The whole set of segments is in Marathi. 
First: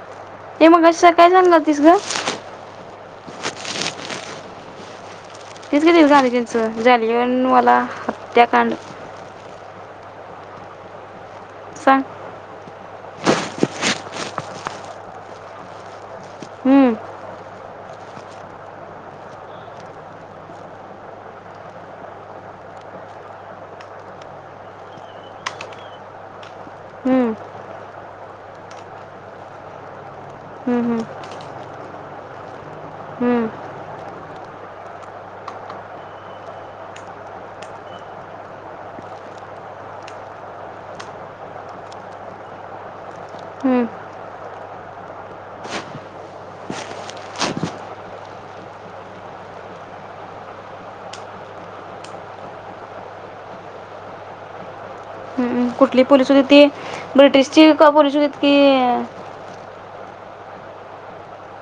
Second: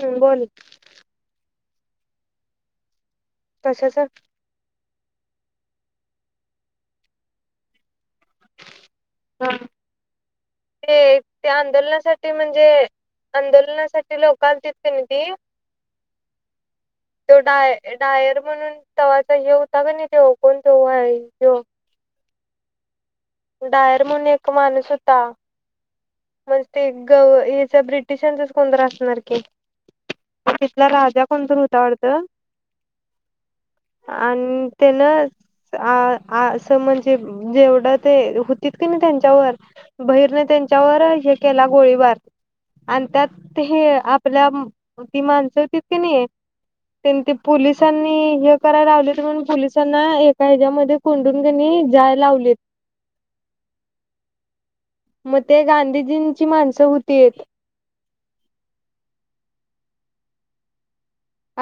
हम्म बोल [unintelligible] हे मग अ काय सांगल दिसलं कशाच? तेच ग ते झालाय त्याचं जलवेन वाला हात्याकांड ते त्या सांग आंदोलनासाठी म्हणजे आंदोलनासाठी लोक आलतीत कणी ती हम्म तो डाय डायर म्हणून तवा्हाचा हे होता कोण तो नाही व्हय कोण व्हय ह्यो डायर म्हणून एक माणूस होता म्हणजे ते ग हम्म याच ब्रिटिशांचच कोणत असणार की तिथला हम्म राजा कोण तर होता वाटतं हम्म हम्म आणि तेन असं म्हणजे जेवढं ते होतीत कणी त्यांच्यावर बहिरन त्यांच्यावर हे केला गोळीबार आणि त्यात हम्म हे आपल्या ती माणसं होतीत कणी तेनी पोलिसांनी हे करायला लावलित म्हणून पोलिसांना एका हेच्यामध्ये कोंडून त्यांनी जाळ लावलीत मग ते कुठली पोलिस होती गांधीजींची ती माणसं होतीत ब्रिटिशची का पोलीस होती की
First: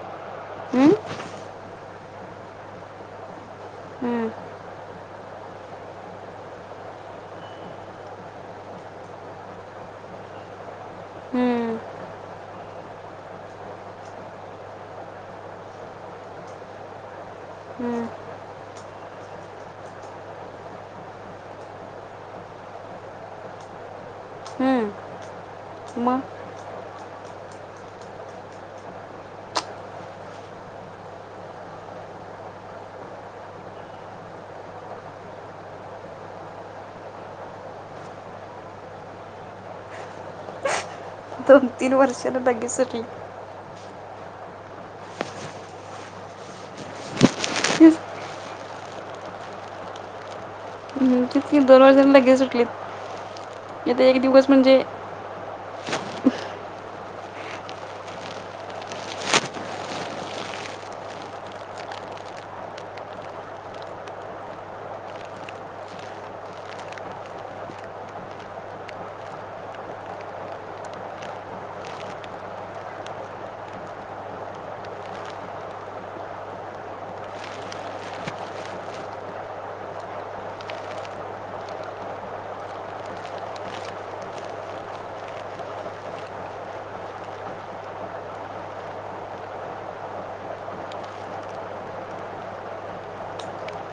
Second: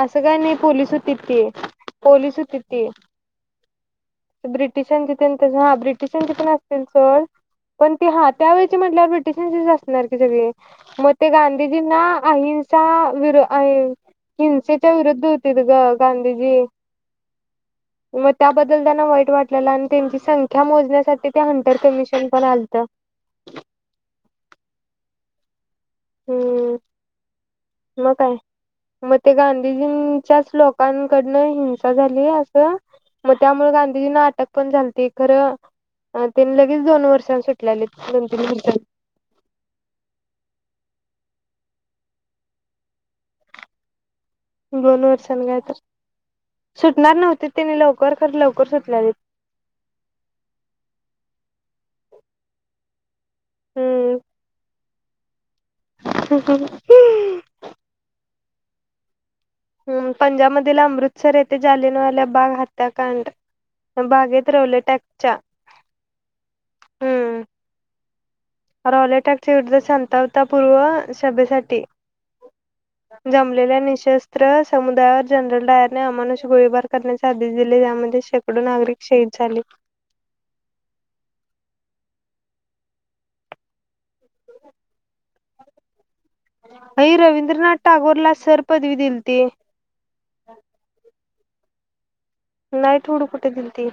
असं काय नाही पोलीस हम्म होती ती पोलीस होती ती हम्म ब्रिटिशांची हा ब्रिटिशांचे पण असतील सोड पण ते हा त्यावेळचे म्हटल्यावर ब्रिटिशांचीच असणार की सगळे मग ते हम्म गांधीजींना अहिंसा विरोध हिंसेच्या विरुद्ध होते त ग गांधीजी हम्म मग त्याबद्दल त्यांना वाईट वाटलेलं आणि त्यांची संख्या मोजण्यासाठी ते हंटर कमिशन पण आलत म हम्म मग काय मग ते गांधीजींच्याच लोकांकडनं हिंसा झाली असं मग त्यामुळे गांधीजींना अटक पण झालती खरं तिने लगेच दोन वर्षां सुटलेले दोन तीन वर्षांनी दोन तीन वर्षांन लगेच सुटली दोन वर्षांन काय तर सुटणार नव्हत तिने लवकर खर लवकर सुटल्यालित हम्म, दोन वर्षां लगेच सुटलीत इथ हम्म एक दिवस म्हणजे [unintelligible] हम् पंजाबमधील अमृतसर येथे जलियानवाला बाग हत्याकांड बागेत रवले टॅकच्या हम्म रॉले टॅक विरुद्ध संतावता पूर्व सभेसाठी जमलेल्या निशस्त्र समुद्रावर जनरल डायरने अमानुष गोळीबार करण्याचे आदेश दिले त्यामध्ये शेकडो नागरिक शहीद झाले. आई रवींद्रनाथ टागोरला सर पदवी दिलती नाही थोडू कुठे गिलती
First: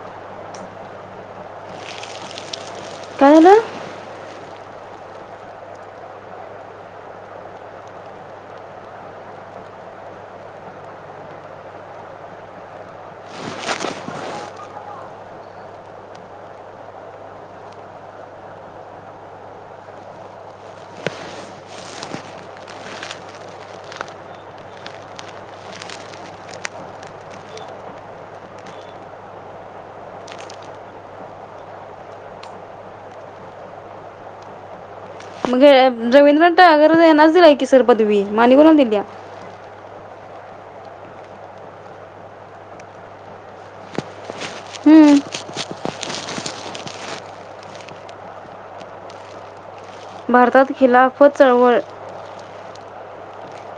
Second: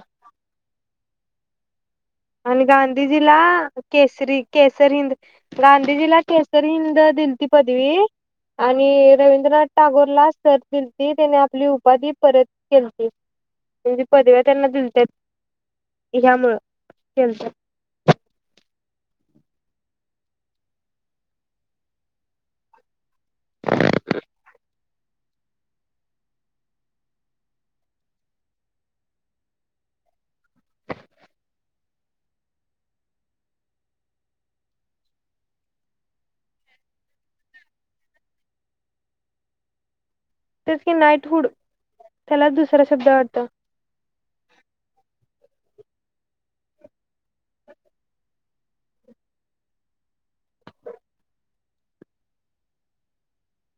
आणि गांधीजी काय ला झालं केसरी केसर हिंद गांधीजीला केसर हिंद दिलती पदवी आणि रवींद्रनाथ टागोरला सर दिलती त्याने आपली उपाधी परत केलती म्हणजे पदव्या त्यांना दिलत्या ह्यामुळं केलत मगे रवींद्रनाथ टागोर यानाच दिलाय कि सर पदवी मग आणि कुणाला दिलीया तेच की नाईटहूड त्याला दुसरा शब्द वाटत हम्म भारतात हीलाफत चळवळ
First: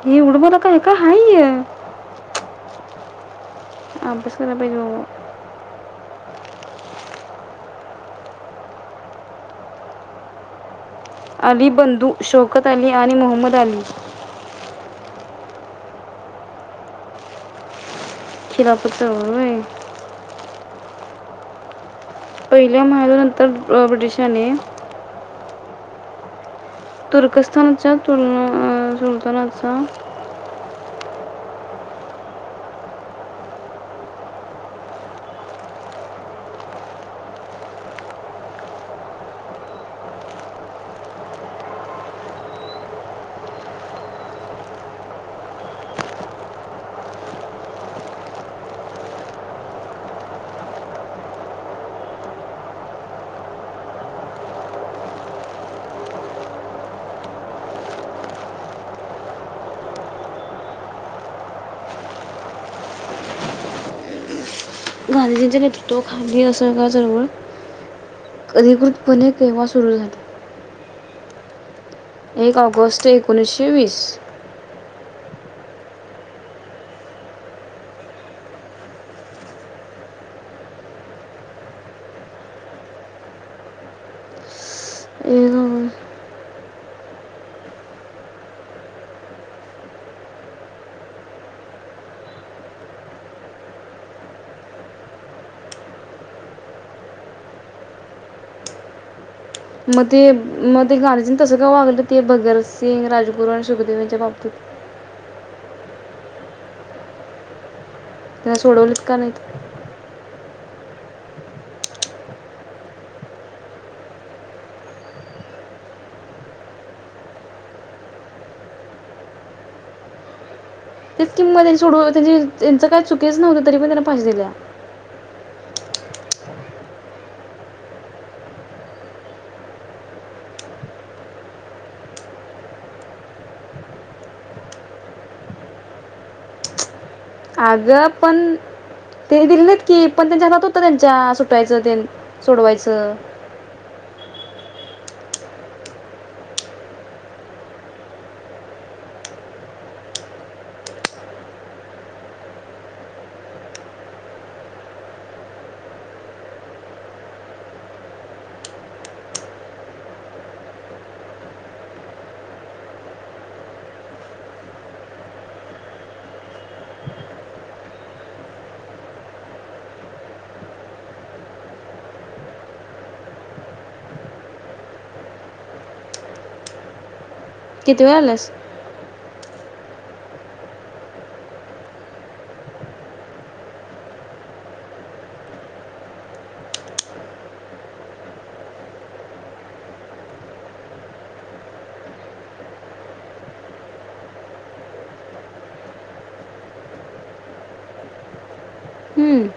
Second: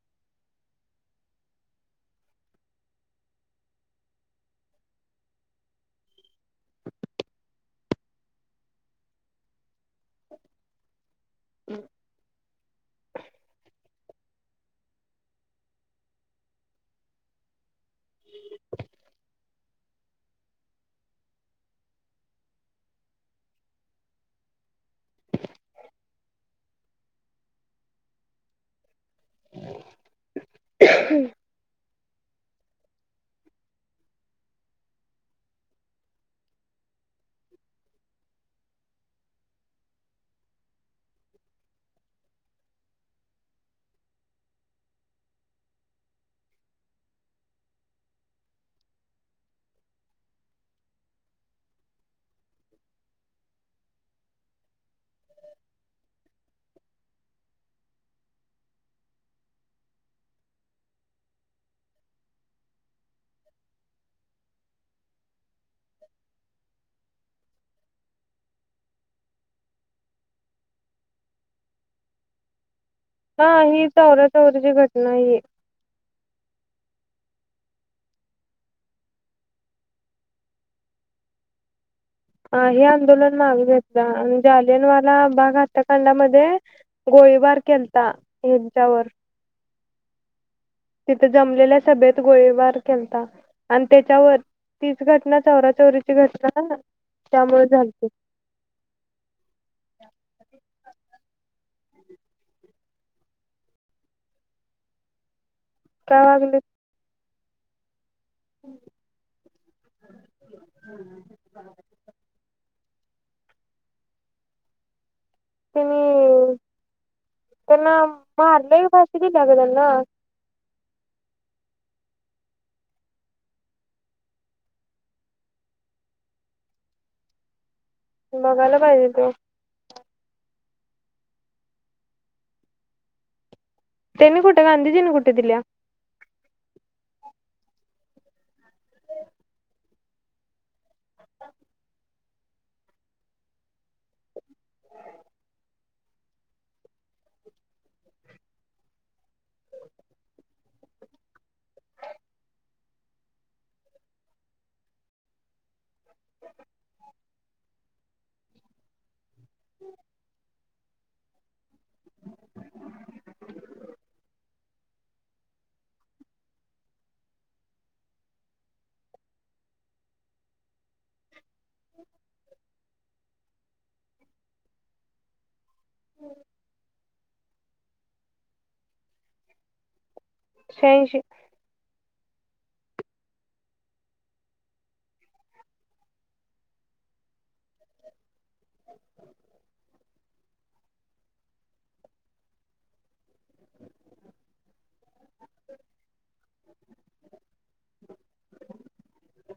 येवढं बला काय काय हाय हे अभ्यास कराय पाहिजे बाबा अली बंधू शौकत अली आणि मोहम्मद अली खिरापत्र चळवळ होय पहिल्या महायुद्धानंतर ब्रिटिशांने तुर्कस्तानच्या तुलना सुलतानाचा हम् गांधीजींच्या नेतृत्वाखाली असर्गजवळ अधिकृतपणे केव्हा सुरू झाली एक ऑगस्ट हा एकोणीसशे ही वीस तवरा तावरीची घ नाहीये. हा हे आंदोलन माग घेतला आणि जालियनवाला एक बाग ऑगस्ट हत्याकांडामध्ये गोळीबार केलता यांच्यावर. तिथे जमलेल्या सभेत गोळीबार केलता आणि त्याच्यावर तीच घटना चौरा चौरीची घटना त्यामुळे झालती. मग ते मग ते गा [unintelligible] तस वागलं ते भगतसिंग, राजगुरू आणि सुखदेव यांच्या बाबतीत का वागलेत? तेला सोडवलीत का नाहीत? त्यांनी त्यांना मारलंय फाशी दिल्या ग त्यांना. तेच किंमत त्यां सोड त्यांची त्यांचं काय चुकीच नव्हतं तरी पण त्यांना फाशी दिल्या. बघायला पाहिजेत ओ. त्यांनी कुठे गांधीजींनी कुठ दिल्या. अगं पण ते दिले नाहीत की, पण त्यांच्या हातात होत त्यांच्या सुटायचं तेन सोडवायचं. [inaudible] [inaudible] [inaudible] हो. किती वेळ आल्यास? श्याऐंशी [inaudible] हम्म.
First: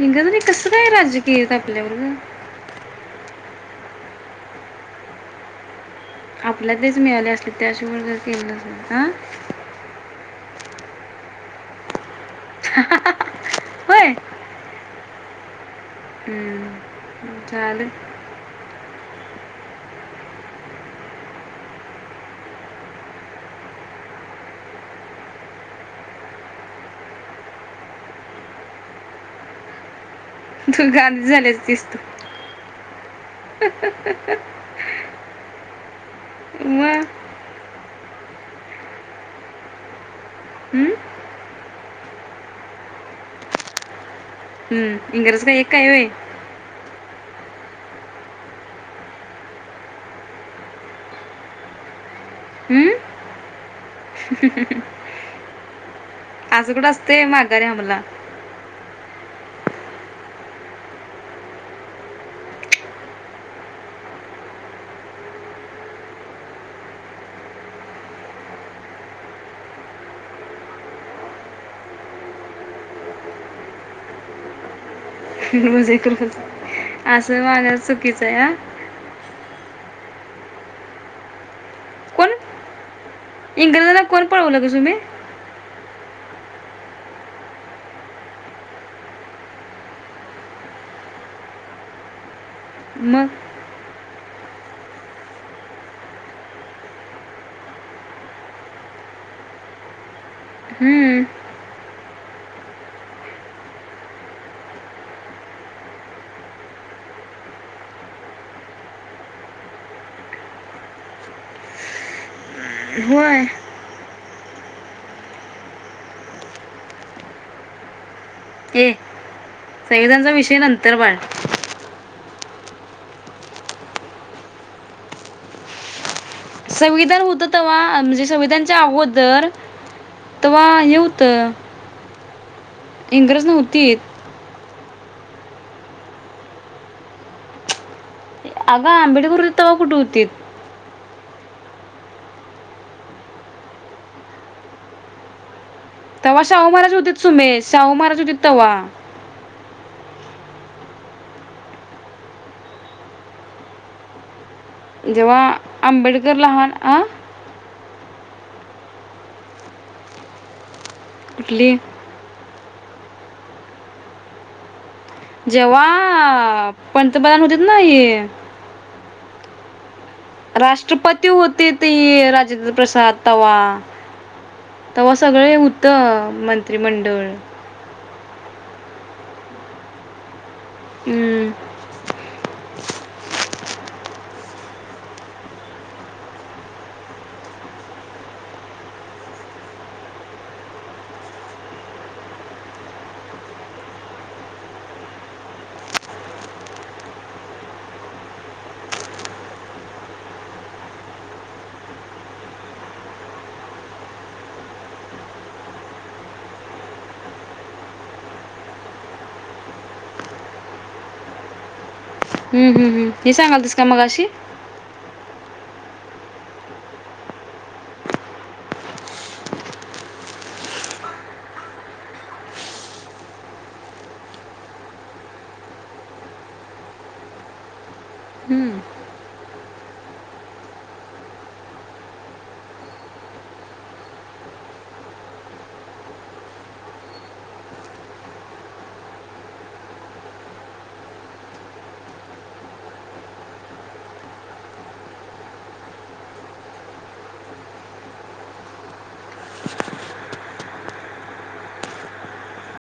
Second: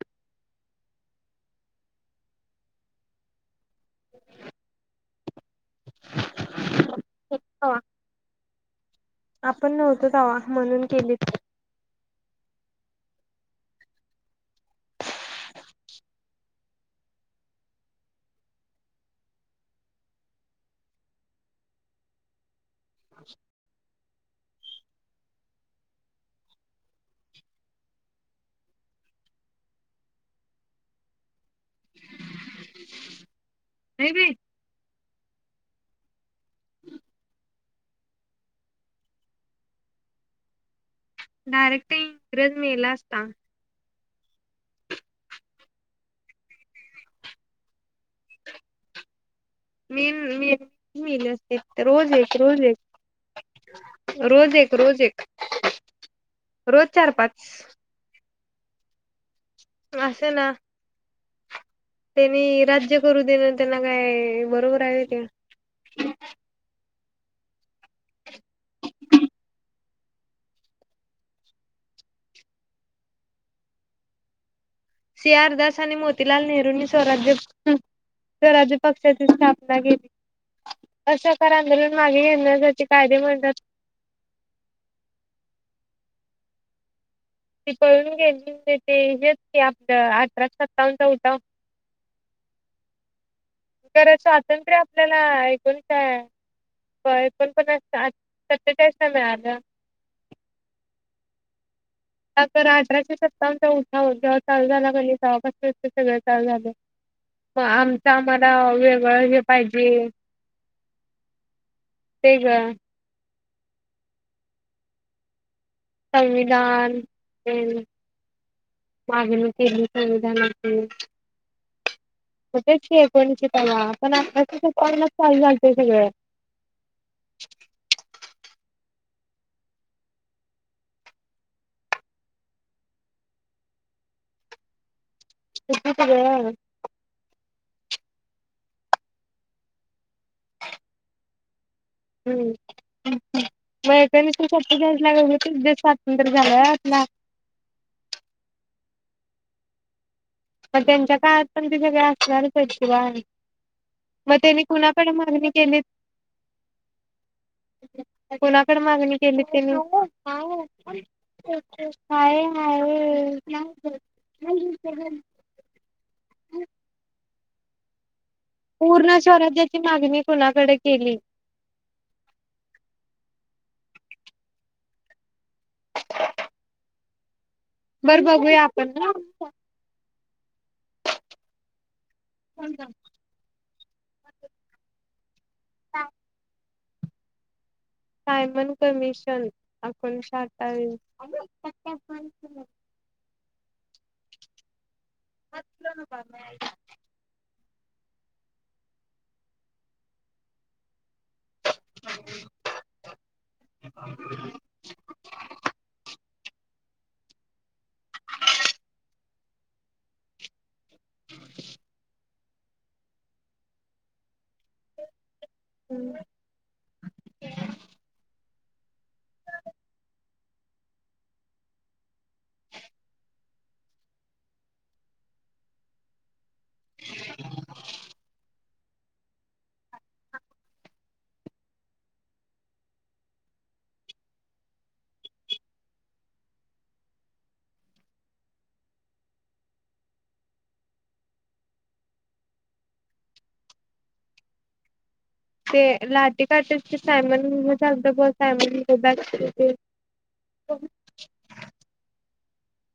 इंग्रजांनी नाही कसं काय राज्य केल्यात आपल्यावर ओ? [inaudible] आपल्या दे मिळाले अस त्याशिवाय तर केलं नसणार. आपण नव्हतो तवा म्हणून केलीत. होय हम्म. [unintelligible] तु गांधीजी झाली असतीस तू. नाही बाई [inaudible] मग? हम्म? डायरेक्ट इंग्रज मेला असता. हम्म इंग्रज का एक हाय होय? मीन म मेली असते रोज एक रोज एक. हम्म? [inaudible] रोज एक, रोज एक. आसं रोज कुठं चार असतेय पाच माघा रे आमला- असे ना- त्यांनी राज्य करू देणं त्यांना काय बरोबर आहे ते- सी आर दास आणि म्हणजे करून मोतीलाल नेहरूंनी स्वराज्य असं मागा चुकीचं आहे हा स्वराज्य पक्षाची स्थापना केली. असहकार आंदोलन मागे कोण घेण्या- इंग्रजांना कोण पळवलं ग सुमे? ती पळून गेली. ते हेच की आपलं अठरा सत्तावन् चा उठाव. म. खर स्वातंत्र्य आपल्याला एकोण काय एकोण पन्नास सत्तेचाळीस ला मिळालं. हम्म आ तर अठराशे सत्तावनचा उठाव जेव्हा चालू झाला तेव्हापासन सगळं चालू झालं म आमचं आम्हाला वेगळं हे पाहिजे. होय. संविधान एन ये, संविधानचा विषय नंतर बाळ. म तेच की एककोनिशे पन्नास पण आत्ताच [unintelligible] संविधान होत तव्हा, म्हणजे संविधान- च्या अगोदर. तेव्हा हे होतं इंग्रज नव्हतीत. [unintelligible] आगं आंबेडकर होतीत तव्हा कुठ होती? [unintelligible] [unintelligible] तव्हा झालाय शाहू महाराज आपला होतीत सुमेश. शाहू महाराज होतीत तव्हा. मग त्यांच्या काळात पण ते सगळे असणारच आहेत की बाळ. कुणाकडे जेव्हा मागणी केली आंबेडकर लहान‌ आ कुणाकडं मागणी केलीत त्यांनी? कुठली [unintelligible] [unintelligible] जेव्हा पंतप्रधान होतेत ना ये पूर्ण स्वराज्याची मागणी कुणाकडे केली? राष्ट्रपती होते ते राजेंद्र प्रसाद तव्हा. तव्हा सगळें होतं मंत्रिमंडळ. बरं बघूया आपण हा. [inaudible] हम्म. थांब-थांब. सांग. सायमन कमिशन आपणं [unintelligible] [inaudible] हम्म हम्मम्. हे सांगलतीस काय मगाशी? हम. [inaudible] हम्म. ते लाटी काटीची सायमन हे झालत बग सायमन [unintelligible] ते [unintelligible]